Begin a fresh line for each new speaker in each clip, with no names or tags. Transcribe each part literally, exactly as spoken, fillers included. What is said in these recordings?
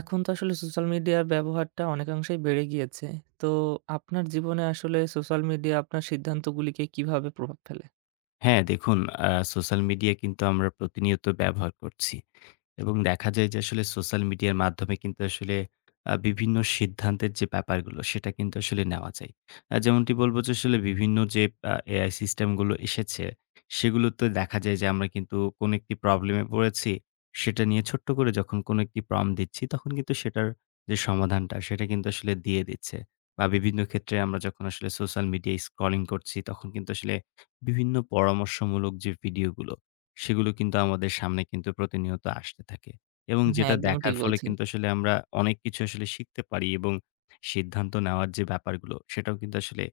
এখন তো আসলে সোশ্যাল মিডিয়ার ব্যবহারটা অনেকাংশেই বেড়ে গিয়েছে। তো আপনার জীবনে আসলে সোশ্যাল মিডিয়া আপনার সিদ্ধান্তগুলিকে কিভাবে প্রভাব ফেলে?
হ্যাঁ, দেখুন। আ সোশ্যাল মিডিয়া কিন্তু আমরা প্রতিনিয়ত ব্যবহার করছি। এবং দেখা যায় যে আসলে সোশ্যাল মিডিয়ার মাধ্যমে কিন্তু আসলে আ বিভিন্ন সিদ্ধান্তের যে ব্যাপারগুলো সেটা কিন্তু আসলে নেওয়া যায়। আ যেমনটি বলবো যে আসলে বিভিন্ন যে আ এ আই সিস্টেম গুলো এসেছে, সেগুলোতে দেখা যায় যে আমরা কিন্তু কোনো একটি প্রবলেম এ পড়েছি, সেটা নিয়ে ছোট্ট করে যখন কোনো একটি prompt দিচ্ছি, তখন কিন্তু সেটার যে সমাধানটা সেটা কিন্তু আসলে দিয়ে দিচ্ছে। বা বিভিন্ন ক্ষেত্রে আমরা যখন আসলে সোশ্যাল মিডিয়ায় স্ক্রলিং করছি, তখন কিন্তু আসলে বিভিন্ন পরামর্শমূলক যে ভিডিওগুলো, সেগুলো কিন্তু আমাদের সামনে কিন্তু প্রতিনিয়ত আসতে থাকে। এবং
হ্যাঁ,
যেটা
একদমই ঠিক
দেখার ফলে
বলছেন।
কিন্তু আসলে আমরা অনেক কিছু আসলে শিখতে পারি এবং সিদ্ধান্ত নেওয়ার যে ব্যাপারগুলো, সেটাও কিন্তু আসলে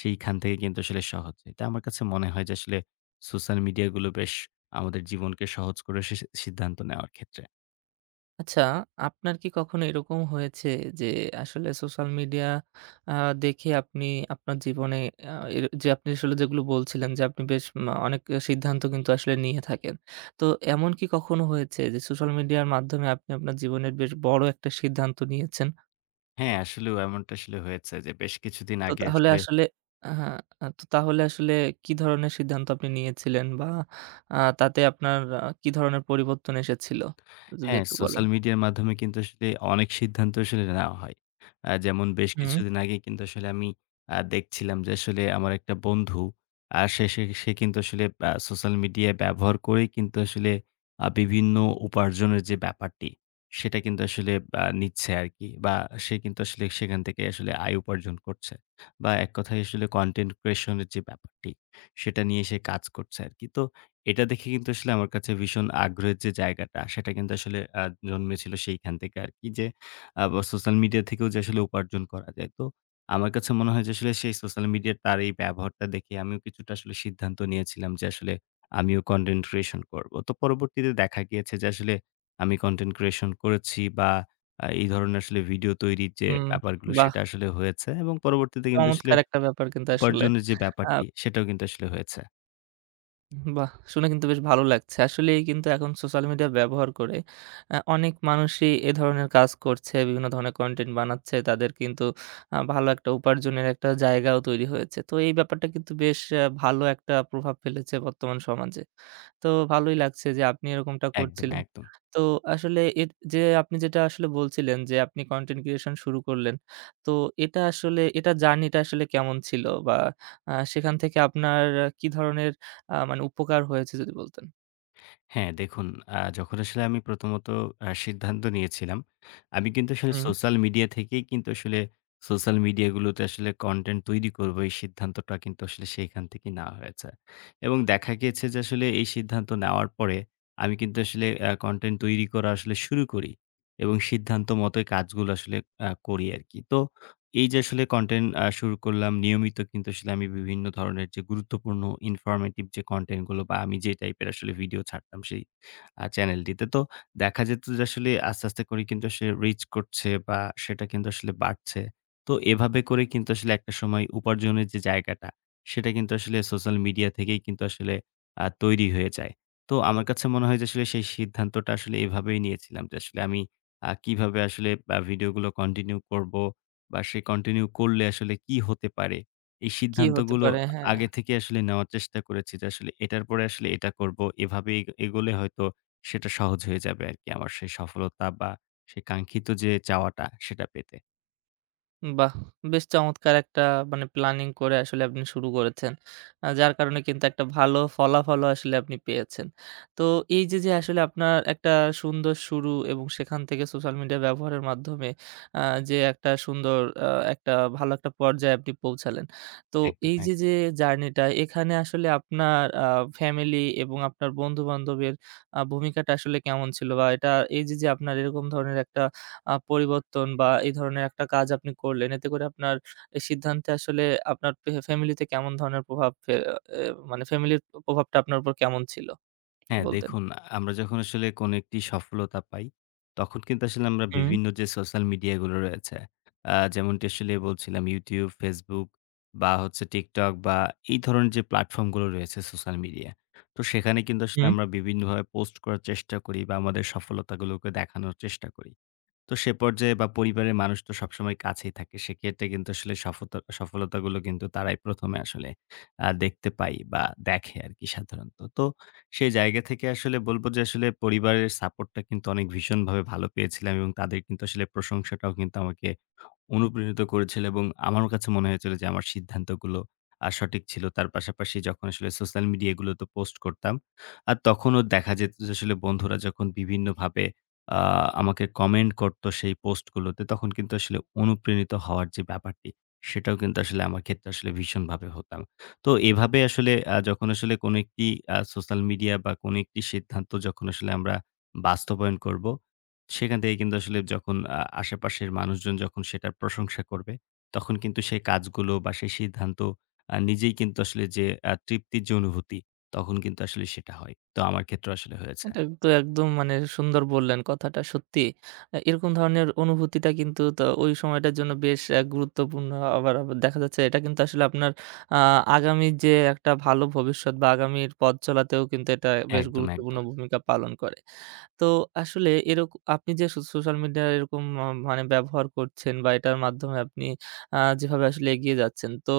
সেইখান থেকে কিন্তু আসলে সহজ হয়। তাই আমার কাছে মনে হয় যে আসলে সোশ্যাল মিডিয়াগুলো বেশ আমাদের জীবনকে সহজ করে সে সিদ্ধান্ত নেওয়ার ক্ষেত্রে।
আচ্ছা, আপনার কি কখনো এরকম হয়েছে যে আসলে সোশ্যাল মিডিয়া আ দেখে আপনি আপনার জীবনে আ এর যে আপনি আসলে যেগুলো বলছিলেন যে আপনি বেশ মা অনেক সিদ্ধান্ত কিন্তু আসলে নিয়ে থাকেন। তো এমন কি কখনো হয়েছে যে সোশ্যাল মিডিয়ার মাধ্যমে আপনি আপনার জীবনের বেশ বড় একটা সিদ্ধান্ত নিয়েছেন?
হ্যাঁ, আসলেও এমনটা আসলে হয়েছে যে বেশ কিছুদিন
তো
আগে
তাহলে
আসলে।
আসলে হ্যাঁ, তো তাহলে আসলে কি ধরনের সিদ্ধান্ত আপনি নিয়েছিলেন? বা আ তাতে আপনার আ কি ধরনের পরিবর্তন এসেছিল? যদি
হ্যাঁ,
একটু বলেন।
সোশ্যাল মিডিয়ার মাধ্যমে কিন্তু আসলে অনেক সিদ্ধান্ত আসলে নেওয়া হয়। আ যেমন বেশ
হুম,
কিছুদিন আগে কিন্তু আসলে আমি আ দেখছিলাম যে আসলে আমার একটা বন্ধু, আ সে সে সে কিন্তু আসলে আ সোশ্যাল মিডিয়া ব্যবহার করেই কিন্তু আসলে আ বিভিন্ন উপার্জনের যে ব্যাপারটি, সেটা কিন্তু আসলে আ নিচ্ছে আরকি। বা সে কিন্তু আসলে সেখান থেকে আসলে আয় উপার্জন করছে। বা এক কথায় আসলে কনটেন্ট creation এর যে ব্যাপারটি, সেটা নিয়ে সে কাজ করছে আরকি। তো এটা দেখে কিন্তু আসলে আমার কাছে ভীষণ আগ্রহের যে জায়গাটা, সেটা কিন্তু আসলে আ জন্মেছিল সেইখান থেকে আরকি যে, আ সোশ্যাল মিডিয়া থেকেও যে আসলে উপার্জন করা যায়। তো আমার কাছে মনে হয় যে আসলে সেই সোশ্যাল মিডিয়ার তার এই ব্যবহারটা দেখে আমিও কিছুটা আসলে সিদ্ধান্ত নিয়েছিলাম যে আসলে আমিও কনটেন্ট ক্রিয়েশন করব। তো পরবর্তীতে দেখা গিয়েছে যে আসলে আমি কনটেন্ট ক্রিয়েশন করেছি বা আ এই ধরনের আসলে ভিডিও তৈরির যে
হুম,
ব্যাপারগুলো
বাহ!
সেটা আসলে হয়েছে এবং পরবর্তীতে কিন্তু আসলে
চমৎকার একটা ব্যাপার কিন্তু আসলে।
উপার্জনের যে
আ
ব্যাপারটি সেটাও কিন্তু আসলে হয়েছে।
বাহ! শুনে কিন্তু বেশ ভালো লাগছে। আসলেই কিন্তু এখন সোশ্যাল মিডিয়া ব্যবহার করে আ অনেক মানুষই এ ধরনের কাজ করছে, বিভিন্ন ধরনের কনটেন্ট বানাচ্ছে। তাদের কিন্তু আ ভালো একটা উপার্জনের একটা জায়গাও তৈরি হয়েছে। তো এই ব্যাপারটা কিন্তু বেশ আ ভালো একটা প্রভাব ফেলেছে বর্তমান সমাজে। তো ভালোই লাগছে যে আপনি এরকমটা
একদম,
করছিলেন।
একদম।
তো আসলে এর যে আপনি যেটা আসলে বলছিলেন যে আপনি কনটেন্ট ক্রিয়েশন শুরু করলেন। তো এটা আসলে এটা জার্নিটা আসলে কেমন ছিল? বা আ সেখান থেকে আপনার আহ, কি ধরনের আ মানে উপকার হয়েছে যদি বলতেন?
হ্যাঁ, দেখুন। আ যখন আসলে আমি প্রথমত আ সিদ্ধান্ত নিয়েছিলাম, আমি কিন্তু আসলে
হুম।
সোশ্যাল মিডিয়া থেকেই কিন্তু আসলে সোশ্যাল মিডিয়া গুলোতে আসলে কনটেন্ট তৈরি করব, এই সিদ্ধান্তটা কিন্তু আসলে সেখান থেকেই নেওয়া হয়েছে। এবং দেখা গিয়েছে যে আসলে এই সিদ্ধান্ত নেওয়ার পরে আমি কিন্তু আসলে আ কনটেন্ট তৈরি করা আসলে শুরু করি এবং সিদ্ধান্ত মতোই কাজগুলো আসলে আ করি আরকি। তো এই যে আসলে কনটেন্ট আ শুরু করলাম নিয়মিত, কিন্তু আসলে আমি বিভিন্ন ধরনের যে গুরুত্বপূর্ণ ইনফরমেটিভ যে কনটেন্ট গুলো বা আমি যে টাইপের আসলে ভিডিও ছাড়তাম সেই আ চ্যানেলটিতে। তো দেখা যেত যে আসলে আস্তে, আস্তে করে কিন্তু আসলে রিচ করছে বা সেটা কিন্তু আসলে বাড়ছে। তো এভাবে করে কিন্তু আসলে একটা সময় উপার্জনের যে জায়গাটা সেটা কিন্তু আসলে সোশ্যাল মিডিয়া থেকেই কিন্তু আসলে আ তৈরি হয়ে যায়। তো আমার কাছে মনে হয় যে আসলে সেই সিদ্ধান্তটা আসলে এভাবেই নিয়েছিলাম যে আসলে আমি আ কিভাবে আসলে আ ভিডিওগুলো কন্টিনিউ করব। বা সে কন্টিনিউ করলে আসলে কি হতে পারে? এই
কি হতে
সিদ্ধান্তগুলো
পারে? হ্যাঁ।
আগে থেকে আসলে নেওয়ার চেষ্টা করেছি যে আসলে এটার পরে আসলে এটা করব। এভাবে এগ এগোলে হয়তো সেটা সহজ হয়ে যাবে আরকি আমার সেই সফলতা বা সেই কাঙ্ক্ষিত যে চাওয়াটা সেটা পেতে।
বাহ! বেশ চমৎকার একটা মানে প্ল্যানিং করে আসলে আপনি শুরু করেছেন। আ যার কারণে কিন্তু একটা ভালো ফলাফলও আসলে আপনি পেয়েছেন। তো এই যে, যে আসলে আপনার একটা সুন্দর শুরু এবং সেখান থেকে সোশ্যাল মিডিয়া ব্যবহারের মাধ্যমে আ যে একটা সুন্দর আ একটা ভালো একটা পর্যায়ে আপনি পৌঁছালেন। তো
একদম,
এই যে,
একদম।
যে জার্নিটা এখানে আসলে আপনার আ ফ্যামিলি এবং আপনার বন্ধু-বান্ধবের আ ভূমিকাটা আসলে কেমন ছিল? বা এটা এই যে, যে আপনার এরকম ধরনের একটা আ পরিবর্তন বা এই ধরনের একটা কাজ আপনি করলেন। এতে করে আপনার এই সিদ্ধান্তে আসলে আপনার ফে ফ্যামিলিতে কেমন ধরনের প্রভাব ফে এ মানে ফ্যামিলির প্রভাবটা আপনার উপর কেমন ছিল? যদি
হ্যাঁ,
বলতেন।
দেখুন। আমরা যখন আসলে কোন একটি সফলতা পাই, তখন কিন্তু আসলে আমরা
হুম,
বিভিন্ন যে সোশ্যাল মিডিয়া গুলো রয়েছে, আ যেমনটি আসলে বলছিলাম YouTube, Facebook বা হচ্ছে TikTok বা এই ধরনের যে প্ল্যাটফর্ম গুলো রয়েছে সোশ্যাল মিডিয়া। তো সেখানে কিন্তু আসলে
হুম।
আমরা বিভিন্নভাবে পোস্ট করার চেষ্টা করি বা আমাদের সফলতাগুলোকে দেখানোর চেষ্টা করি। তো সে পর্যায়ে বা পরিবারের মানুষ তো সবসময় কাছেই থাকে। সেক্ষেত্রে কিন্তু আসলে সফতা সফলতাগুলো কিন্তু তারাই প্রথম এ আসলে আ দেখতে পায় বা দেখে আরকি সাধারণত। তো সেই জায়গা থেকে আসলে বলব যে আসলে পরিবারের সাপোর্টটা কিন্তু অনেক ভীষণভাবে ভালো পেয়েছিলাম এবং তাদের কিন্তু আসলে প্রশংসাটাও কিন্তু আমাকে অনুপ্রেরিত করেছিল এবং আমার কাছে মনে হয়েছিল যে আমার সিদ্ধান্তগুলো আ সঠিক ছিল। তার পাশাপাশি যখন আসলে সোশ্যাল মিডিয়া এগুলোতে পোস্ট করতাম, আর তখনও দেখা যেত যে আসলে বন্ধুরা যখন বিভিন্নভাবে আ আমাকে কমেন্ট করত সেই পোস্টগুলোতে, তখন কিন্তু আসলে অনুপ্রেরিত হওয়ার যে ব্যাপারটি, সেটাও কিন্তু আসলে আমার ক্ষেত্রে আসলে ভীষণভাবে হতাম। তো এভাবে আসলে আ যখন আসলে কোনো একটি আ সোশ্যাল মিডিয়া বা কোনো একটি সিদ্ধান্ত যখন আসলে আমরা বাস্তবায়ন করব, সেখান থেকে কিন্তু আসলে যখন আ আশেপাশের মানুষজন যখন সেটার প্রশংসা করবে, তখন কিন্তু সেই কাজগুলো বা সেই সিদ্ধান্ত আ নিজেই কিন্তু আসলে যে আ তৃপ্তির যে অনুভূতি, তখন কিন্তু আসলে সেটা হয়। তো আমার ক্ষেত্রেও আসলে হয়েছে।
এটা তো একদম মানে সুন্দর বললেন কথাটা সত্যি। এ এরকম ধরনের অনুভূতিটা কিন্তু তো ওই সময়টার জন্য বেশ অ্যা গুরুত্বপূর্ণ। আবার, আবার দেখা যাচ্ছে এটা কিন্তু আসলে আপনার আ আগামী যে একটা ভালো ভবিষ্যৎ বা আগামীর পথ চলাতেও কিন্তু এটা বেশ
একদম,
গুরুত্বপূর্ণ
একদম।
ভূমিকা পালন করে। তো আসলে এরক আপনি যে সো সোশ্যাল মিডিয়ার এরকম ম মানে ব্যবহার করছেন বা এটার মাধ্যমে আপনি আ যেভাবে আসলে এগিয়ে যাচ্ছেন। তো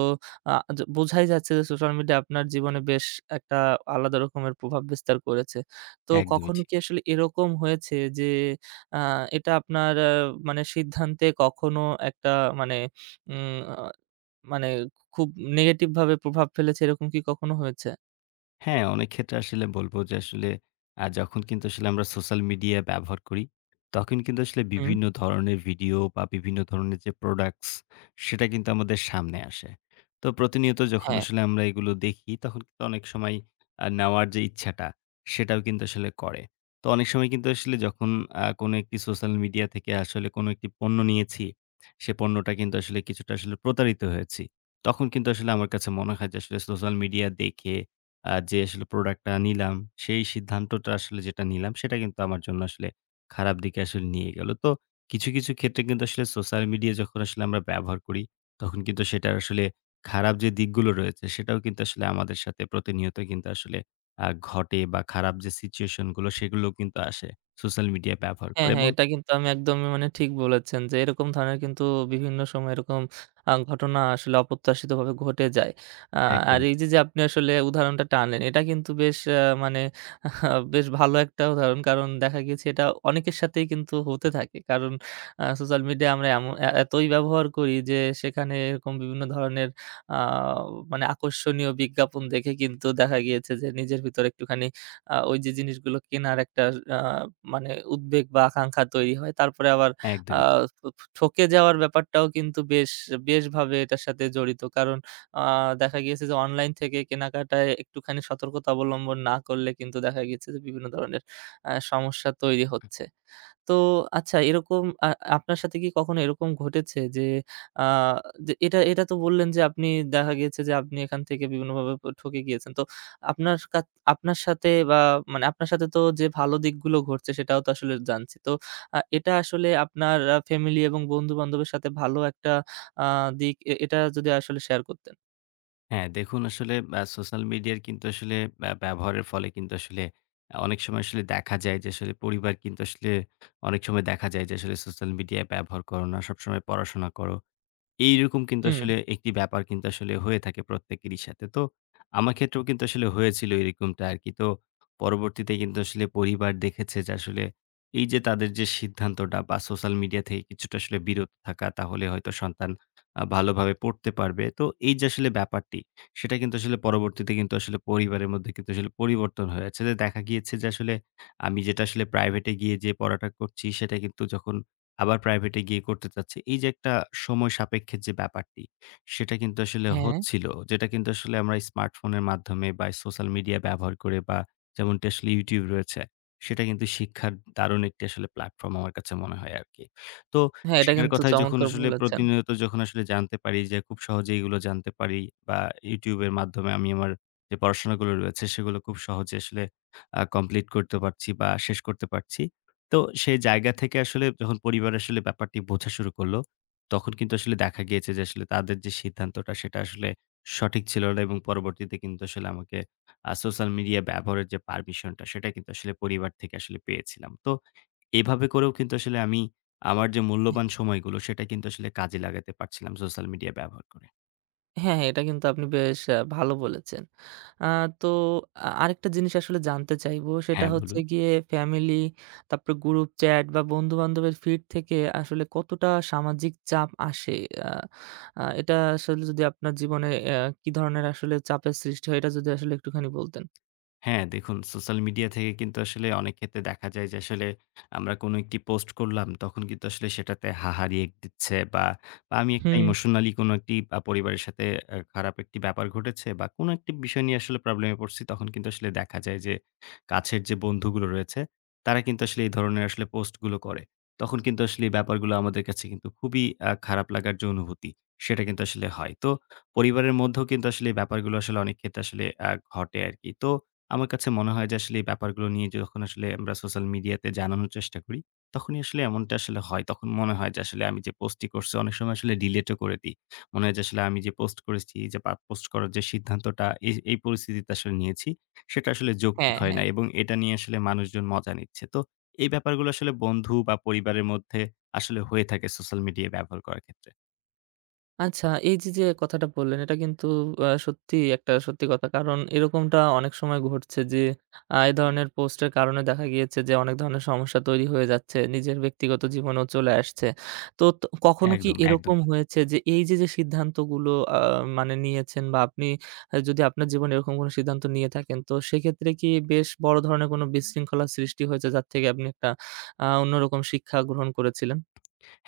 আ য বোঝাই যাচ্ছে যে সোশ্যাল মিডিয়া আপনার জীবনে বেশ একটা আলাদা রকমের প্রভাব বিস্তার করেছে। তো
একদমই
কখনো
ঠিক।
কি আসলে এরকম হয়েছে যে আ এটা আপনার আ মানে সিদ্ধান্তে কখনো একটা মানে উম আ মানে খুব নেগেটিভ ভাবে প্রভাব ফেলেছে এরকম কি কখনো হয়েছে?
হ্যাঁ, অনেক ক্ষেত্রে আসলে বলব যে আসলে আ যখন কিন্তু আসলে আমরা সোশ্যাল মিডিয়া ব্যবহার করি, তখন কিন্তু আসলে
হুম,
বিভিন্ন ধরনের ভিডিও বা বিভিন্ন ধরনের যে প্রোডাক্টস সেটা কিন্তু আমাদের সামনে আসে। তো প্রতিনিয়ত যখন
হ্যাঁ।
আসলে আমরা এগুলো দেখি, তখন কিন্তু অনেক সময় আ নেওয়ার যে ইচ্ছাটা সেটাও কিন্তু আসলে করে। তো অনেক সময় কিন্তু আসলে যখন আ কোনো একটি সোশ্যাল মিডিয়া থেকে আসলে কোনো একটি পণ্য নিয়েছি, সে পণ্যটা কিন্তু আসলে কিছুটা আসলে প্রতারিত হয়েছি। তখন কিন্তু আসলে আমার কাছে মনে হয় যে আসলে সোশ্যাল মিডিয়া দেখে আ যে আসলে প্রোডাক্টটা নিলাম, সেই সিদ্ধান্তটা আসলে যেটা নিলাম, সেটা কিন্তু আমার জন্য আসলে খারাপ দিকে আসলে নিয়ে গেল। তো কিছু, কিছু ক্ষেত্রে কিন্তু আসলে সোশ্যাল মিডিয়া যখন আসলে আমরা ব্যবহার করি, তখন কিন্তু সেটার আসলে খারাপ যে দিকগুলো রয়েছে, সেটাও কিন্তু আসলে আমাদের সাথে প্রতিনিয়ত কিন্তু আসলে আ ঘটে বা খারাপ যে সিচুয়েশন গুলো, সেগুলোও কিন্তু আসে সোশ্যাল মিডিয়া ব্যবহার
হ্যাঁ,
করে
হ্যাঁ,
এবং।
এটা কিন্তু আমি একদমই মানে ঠিক বলেছেন যে এরকম ধরনের কিন্তু বিভিন্ন সময় এরকম আ ঘটনা আসলে অপ্রত্যাশিতভাবে ঘটে যায়। আ আর
একদমই
এই
ঠিক,
যে, যে আপনি আসলে উদাহরণটা টানলেন এটা কিন্তু বেশ আ মানে বেশ ভালো একটা উদাহরণ। কারণ দেখা গিয়েছে এটা অনেকের সাথেই কিন্তু হতে থাকে। কারণ আ সোশ্যাল মিডিয়া আমরা এমন এ এতই ব্যবহার করি যে সেখানে এরকম বিভিন্ন ধরনের আ মানে আকর্ষণীয় বিজ্ঞাপন দেখে কিন্তু দেখা গিয়েছে যে নিজের ভিতরে একটুখানি আ ওই যে জিনিসগুলো কেনার একটা আ মানে উদ্বেগ বা আকাঙ্খা তৈরি হয়। তারপরে আবার আ
একদমই ঠিক।
ঠকে যাওয়ার ব্যাপারটাও কিন্তু বেশ বেশভাবে এটার সাথে জড়িত। কারণ আ দেখা গিয়েছে যে অনলাইন থেকে কেনাকাটায় একটুখানি সতর্কতা অবলম্বন না করলে কিন্তু দেখা গিয়েছে যে বিভিন্ন ধরনের আ সমস্যা তৈরি হচ্ছে। তো আচ্ছা এরকম আ আপনার সাথে কি কখনো এরকম ঘটেছে যে আ যে এটা এটা তো বললেন যে আপনি দেখা গিয়েছে যে আপনি এখান থেকে বিভিন্নভাবে প ঠকে গিয়েছেন। তো আপনার কাত আপনার সাথে বা মানে আপনার সাথে তো যে ভালো দিকগুলো ঘটছে সেটাও তো আসলে জানছি। তো আ এটা আসলে আপনার আ ফ্যামিলি এবং বন্ধু-বান্ধবের সাথে ভালো একটা আ দিক এ এটা যদি আসলে শেয়ার করতেন।
হ্যাঁ, দেখুন আসলে আ সোশ্যাল মিডিয়ার কিন্তু আসলে ব্যা ব্যবহারের ফলে কিন্তু আসলে আ অনেক সময় আসলে দেখা যায় যে আসলে পরিবার কিন্তু আসলে অনেক সময় দেখা যায় যে আসলে সোশ্যাল মিডিয়া ব্যবহার করো না, সবসময় পড়াশোনা করো। এইরকম কিন্তু
হুম,
আসলে একটি ব্যাপার কিন্তু আসলে হয়ে থাকে প্রত্যেকেরই সাথে। তো আমার ক্ষেত্রেও কিন্তু আসলে হয়েছিল এরকমটা আরকি। তো পরবর্তীতে কিন্তু আসলে পরিবার দেখেছে যে আসলে এই যে তাদের যে সিদ্ধান্তটা বা সোশ্যাল মিডিয়া থেকে কিছুটা আসলে বিরত থাকা, তাহলে হয়তো সন্তান আ ভালোভাবে পড়তে পারবে। তো এই যে আসলে ব্যাপারটি, সেটা কিন্তু আসলে পরবর্তীতে কিন্তু আসলে পরিবারের মধ্যে কিন্তু আসলে পরিবর্তন হয়েছে। যে দেখা গিয়েছে যে আসলে আমি যেটা আসলে প্রাইভেটে গিয়ে যে পড়াটা করছি, সেটা কিন্তু যখন আবার প্রাইভেটে গিয়ে করতে চাচ্ছি। এই যে একটা সময় সাপেক্ষের যে ব্যাপারটি, সেটা কিন্তু আসলে
হ্যাঁ,
হচ্ছিল। যেটা কিন্তু আসলে আমরা স্মার্টফোনের মাধ্যমে বা সোশ্যাল মিডিয়া ব্যবহার করে বা যেমনটি আসলে YouTube রয়েছে, সেটা কিন্তু শিক্ষার দারুণ একটি আসলে প্ল্যাটফর্ম আমার কাছে মনে হয় আরকি। তো
হ্যাঁ এটা
সেটার
কিন্তু
কথাই যখন
চমৎকার
আসলে
বলেছেন।
প্রতিনিয়ত যখন আসলে জানতে পারি যে খুব সহজেই এগুলো জানতে পারি বা YouTube এর মাধ্যমে আমি আমার যে পড়াশোনাগুলো রয়েছে সেগুলো খুব সহজে আসলে আ কমপ্লিট করতে পারছি বা শেষ করতে পারছি। তো সেই জায়গা থেকে আসলে যখন পরিবার আসলে ব্যাপারটি বোঝা শুরু করলো, তখন কিন্তু আসলে দেখা গিয়েছে যে আসলে তাদের যে সিদ্ধান্তটা সেটা আসলে সঠিক ছিল না এবং পরবর্তীতে কিন্তু আসলে আমাকে আ সোশ্যাল মিডিয়া ব্যবহারের যে পারমিশন টা সেটা কিন্তু আসলে পরিবার থেকে আসলে পেয়েছিলাম। তো এভাবে করেও কিন্তু আসলে আমি আমার যে মূল্যবান সময়গুলো সেটা কিন্তু আসলে কাজে লাগাতে পারছিলাম সোশ্যাল মিডিয়া ব্যবহার করে।
হ্যাঁ, হ্যাঁ, এটা কিন্তু আপনি বেশ আ ভালো বলেছেন। আ তো আ আরেকটা জিনিস আসলে জানতে চাইবো সেটা
হ্যাঁ,
হচ্ছে
বলুন।
গিয়ে ফ্যামিলি, তারপরে গ্রুপ চ্যাট বা বন্ধু-বান্ধবের ফিড থেকে আসলে কতটা সামাজিক চাপ আসে? আ আ এটা আসলে যদি আপনার জীবনে অ্যা কি ধরনের আসলে চাপের সৃষ্টি হয় এটা যদি আসলে একটুখানি বলতেন?
হ্যাঁ, দেখুন। সোশ্যাল মিডিয়া থেকে কিন্তু আসলে অনেক ক্ষেত্রে দেখা যায় যে আসলে আমরা কোনো একটি পোস্ট করলাম, তখন কিন্তু আসলে সেটাতে হাহা রিঅ্যাক্ট দিচ্ছে বা, বা আমি একটা
হুম,
ইমোশনালি কোনো একটি আ পরিবারের সাথে আ খারাপ একটি ব্যাপার ঘটেছে বা, কোনো একটি বিষয় নিয়ে আসলে প্রবলেমে পড়ছি, তখন কিন্তু আসলে দেখা যায় যে কাছের যে বন্ধুগুলো রয়েছে, তারা কিন্তু আসলে এই ধরনের আসলে পোস্টগুলো করে। তখন কিন্তু আসলে এই ব্যাপারগুলো আমাদের কাছে কিন্তু খুবই আ খারাপ লাগার যে অনুভূতি, সেটা কিন্তু আসলে হয়। তো পরিবারের মধ্যেও কিন্তু আসলে এই ব্যাপারগুলো আসলে অনেক ক্ষেত্রে আসলে আ ঘটে আরকি। তো আমার কাছে মনে হয় যে আসলে এই ব্যাপারগুলো নিয়ে যখন আসলে আমরা সোশ্যাল মিডিয়াতে জানানোর চেষ্টা করি, তখনই আসলে এমনটা আসলে হয়। তখন মনে হয় যে আসলে আমি যে পোস্টটি করছি অনেক সময় আসলে ডিলিটও করে দেই। মনে হয় যে আসলে আমি যে পোস্ট করেছি যে বা পোস্ট করার যে সিদ্ধান্তটা এই এই পরিস্থিতিতে আসলে নিয়েছি, সেটা আসলে যৌক্তিক
হ্যাঁ,
হয় না
হ্যাঁ।
এবং এটা নিয়ে আসলে মানুষজন মজা নিচ্ছে। তো এই ব্যাপারগুলো আসলে বন্ধু বা পরিবারের মধ্যে আসলে হয়ে থাকে সোশ্যাল মিডিয়া ব্যবহার করার ক্ষেত্রে।
আচ্ছা, এই যে, যে, কথাটা বললেন এটা কিন্তু আ সত্যিই একটা সত্যি কথা। কারণ এরকমটা অনেক সময় ঘটছে যে, আ এই ধরনের পোস্টের কারণে দেখা গিয়েছে যে, অনেক ধরনের সমস্যা তৈরি হয়ে যাচ্ছে। নিজের ব্যক্তিগত জীবনেও চলে আসছে। তো ত কখনো কি
একদম, একদম।
এরকম হয়েছে যে, এই যে, যে, সিদ্ধান্তগুলো আ মানে নিয়েছেন বা আপনি আ যদি আপনার জীবনে এরকম কোনো সিদ্ধান্ত নিয়ে থাকেন, তো সেক্ষেত্রে কি বেশ বড় ধরনের কোনো বিশৃঙ্খলার সৃষ্টি হয়েছে যার থেকে আপনি একটা আ অন্যরকম শিক্ষা গ্রহণ করেছিলেন?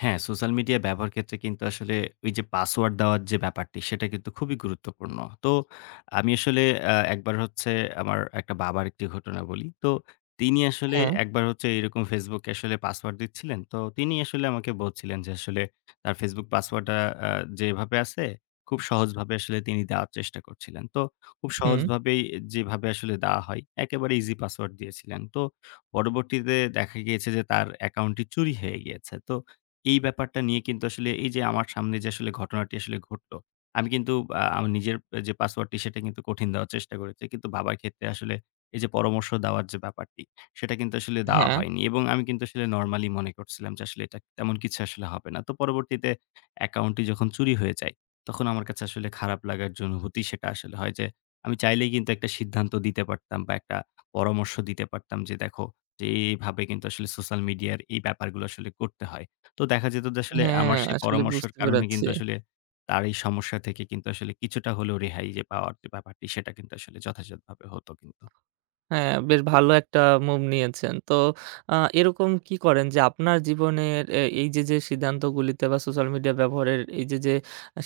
হ্যাঁ, সোশ্যাল মিডিয়া ব্যবহার ক্ষেত্রে কিন্তু আসলে ওই যে পাসওয়ার্ড দেওয়ার যে ব্যাপারটি, সেটা কিন্তু খুবই গুরুত্বপূর্ণ। তো আমি আসলে আ একবার হচ্ছে আমার একটা বাবার একটি ঘটনা বলি। তো তিনি আসলে
হ্যাঁ,
একবার হচ্ছে এরকম Facebook এ আসলে পাসওয়ার্ড দিচ্ছিলেন। তো তিনি আসলে আমাকে বলছিলেন যে আসলে তার Facebook পাসওয়ার্ডটা আ যেভাবে আছে, খুব সহজভাবে আসলে তিনি দেওয়ার চেষ্টা করছিলেন। তো খুব
হুম,
সহজভাবেই যেভাবে আসলে দেওয়া হয়, একেবারে ইজি পাসওয়ার্ড দিয়েছিলেন। তো পরবর্তীতে দেখা গিয়েছে যে তার অ্যাকাউন্টটি চুরি হয়ে গিয়েছে। তো এই ব্যাপারটা নিয়ে কিন্তু আসলে এই যে আমার সামনে যে আসলে ঘটনাটি আসলে ঘটলো, আমি কিন্তু আ আমার নিজের যে পাসওয়ার্ডটি সেটা কিন্তু কঠিন দেওয়ার চেষ্টা করেছি। কিন্তু বাবার ক্ষেত্রে আসলে এই যে পরামর্শ দেওয়ার যে ব্যাপারটি, সেটা কিন্তু আসলে দেওয়া
হ্যাঁ।
হয়নি। এবং আমি কিন্তু আসলে নরমালি মনে করছিলাম যে আসলে এটা তেমন কিছু আসলে হবে না। তো পরবর্তীতে অ্যাকাউন্টটি যখন চুরি হয়ে যায়, তখন আমার কাছে আসলে খারাপ লাগার যে অনুভূতি সেটা আসলে হয় যে, আমি চাইলেই কিন্তু একটা সিদ্ধান্ত দিতে পারতাম বা একটা পরামর্শ দিতে পারতাম যে, "দেখো যে এইভাবে কিন্তু আসলে সোশ্যাল মিডিয়ার এই ব্যাপারগুলো আসলে করতে হয়।" তো দেখা যেত যে আসলে
হ্যাঁ,
আমার সেই
আসলে
পরামর্শের
বুঝতে
কারণে
পেরেছি।
কিন্তু আসলে তার এই সমস্যা থেকে কিন্তু আসলে কিছুটা হলেও রেহাই যে পাওয়ার যে ব্যাপারটি সেটা কিন্তু আসলে যথাযথভাবে হতো কিন্তু।
হ্যাঁ, বেশ ভালো একটা মুভ নিয়েছেন। তো আ এরকম কি করেন যে আপনার জীবনের এ এই যে, যে সিদ্ধান্তগুলিতে বা সোশ্যাল মিডিয়া ব্যবহারের এই যে, যে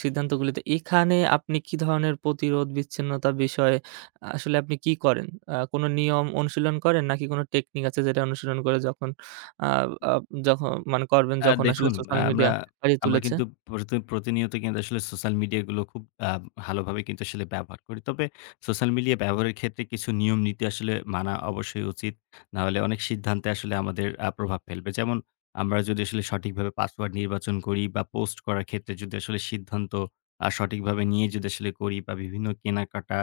সিদ্ধান্তগুলিতে এখানে আপনি কি ধরনের প্রতিরোধ বিচ্ছিন্নতা বিষয়ে আসলে আপনি কি করেন? আ কোন নিয়ম অনুশীলন করেন নাকি কোন টেকনিক আছে যেটা অনুশীলন করে যখন আ আ যখন মানে করবেন
আ
যখন আসলে
দেখুন।
সোশ্যাল
আহ আমরা,
মিডিয়া বাড়িয়ে
আমরা
তুলেছে?
কিন্তু প্রতি প্রতিনিয়ত কিন্তু আসলে সোশ্যাল মিডিয়া গুলো খুব আ ভালোভাবে কিন্তু আসলে ব্যবহার করি। তবে সোশ্যাল মিডিয়া ব্যবহারের ক্ষেত্রে কিছু নিয়ম নীতি আসলে মানা অবশ্যই উচিত। না হলে অনেক সিদ্ধান্তে আসলে আমাদের আ প্রভাব ফেলবে। যেমন আমরা যদি আসলে সঠিকভাবে পাসওয়ার্ড নির্বাচন করি বা পোস্ট করার ক্ষেত্রে যদি আসলে সিদ্ধান্ত আ সঠিকভাবে নিয়ে যদি আসলে করি বা বিভিন্ন কেনাকাটা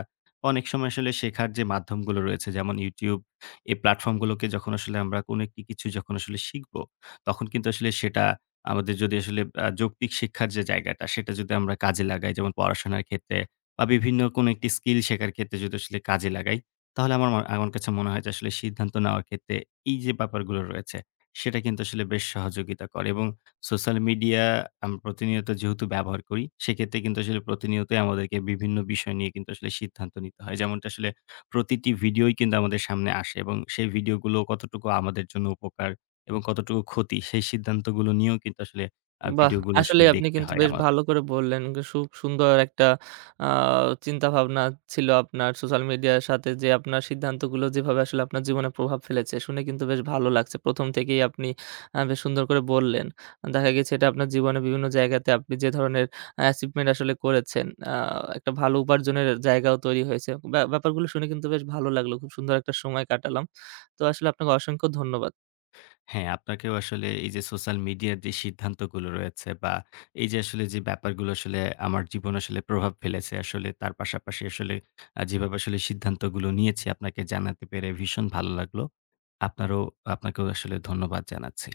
অনেক সময় আসলে শেখার যে মাধ্যমগুলো রয়েছে যেমন YouTube, এই প্ল্যাটফর্ম গুলোকে যখন আসলে আমরা কোনো একটি কিছু যখন আসলে শিখব, তখন কিন্তু আসলে সেটা আমাদের যদি আসলে আ যৌক্তিক শিক্ষার যে জায়গাটা, সেটা যদি আমরা কাজে লাগাই, যেমন পড়াশোনার ক্ষেত্রে বা বিভিন্ন কোনো একটি স্কিল শেখার ক্ষেত্রে যদি আসলে কাজে লাগাই, তাহলে আমার মা আমার কাছে মনে হয় যে আসলে সিদ্ধান্ত নেওয়ার ক্ষেত্রে এই যে ব্যাপারগুলো রয়েছে, সেটা কিন্তু আসলে বেশ সহযোগিতা করে এবং সোশ্যাল মিডিয়া আমরা প্রতিনিয়ত যেহেতু ব্যবহার করি, সেক্ষেত্রে কিন্তু আসলে প্রতিনিয়তই আমাদেরকে বিভিন্ন বিষয় নিয়ে কিন্তু আসলে সিদ্ধান্ত নিতে হয়। যেমনটা আসলে প্রতিটি ভিডিওই কিন্তু আমাদের সামনে আসে এবং সেই ভিডিওগুলো কতটুকু আমাদের জন্য উপকার এবং কতটুকু ক্ষতি সেই সিদ্ধান্তগুলো নিয়েও কিন্তু আসলে আ
বাহ!
ভিডিওগুলো আসলে
আসলেই আপনি
দেখতে
কিন্তু
হয়
বেশ
আমার।
ভালো করে বললেন। সুব সুন্দর একটা আ চিন্তাভাবনা ছিল আপনার সোশ্যাল মিডিয়ার সাথে যে আপনার সিদ্ধান্তগুলো যেভাবে আসলে আপনার জীবনে প্রভাব ফেলেছে শুনে কিন্তু বেশ ভালো লাগছে। প্রথম থেকেই আপনি আ বেশ সুন্দর করে বললেন। দেখা গেছে এটা আপনার জীবনে বিভিন্ন জায়গাতে আপনি যে ধরনের অ্যাচিভমেন্ট আসলে করেছেন আ একটা ভালো উপার্জনের জায়গাও তৈরি হয়েছে। ব্যা ব্যাপারগুলো শুনে কিন্তু বেশ ভালো লাগলো। খুব সুন্দর একটা সময় কাটালাম। তো আসলে আপনাকে অসংখ্য ধন্যবাদ।
হ্যাঁ, আপনাকেও আসলে এই যে সোশ্যাল মিডিয়ার যে সিদ্ধান্তগুলো রয়েছে বা এই যে আসলে যে ব্যাপারগুলো আসলে আমার জীবনে আসলে প্রভাব ফেলেছে আসলে তার পাশাপাশি আসলে আ যেভাবে আসলে সিদ্ধান্তগুলো নিয়েছি আপনাকে জানাতে পেরে ভীষণ ভালো লাগলো। আপনারও আপনাকেও আসলে ধন্যবাদ জানাচ্ছি।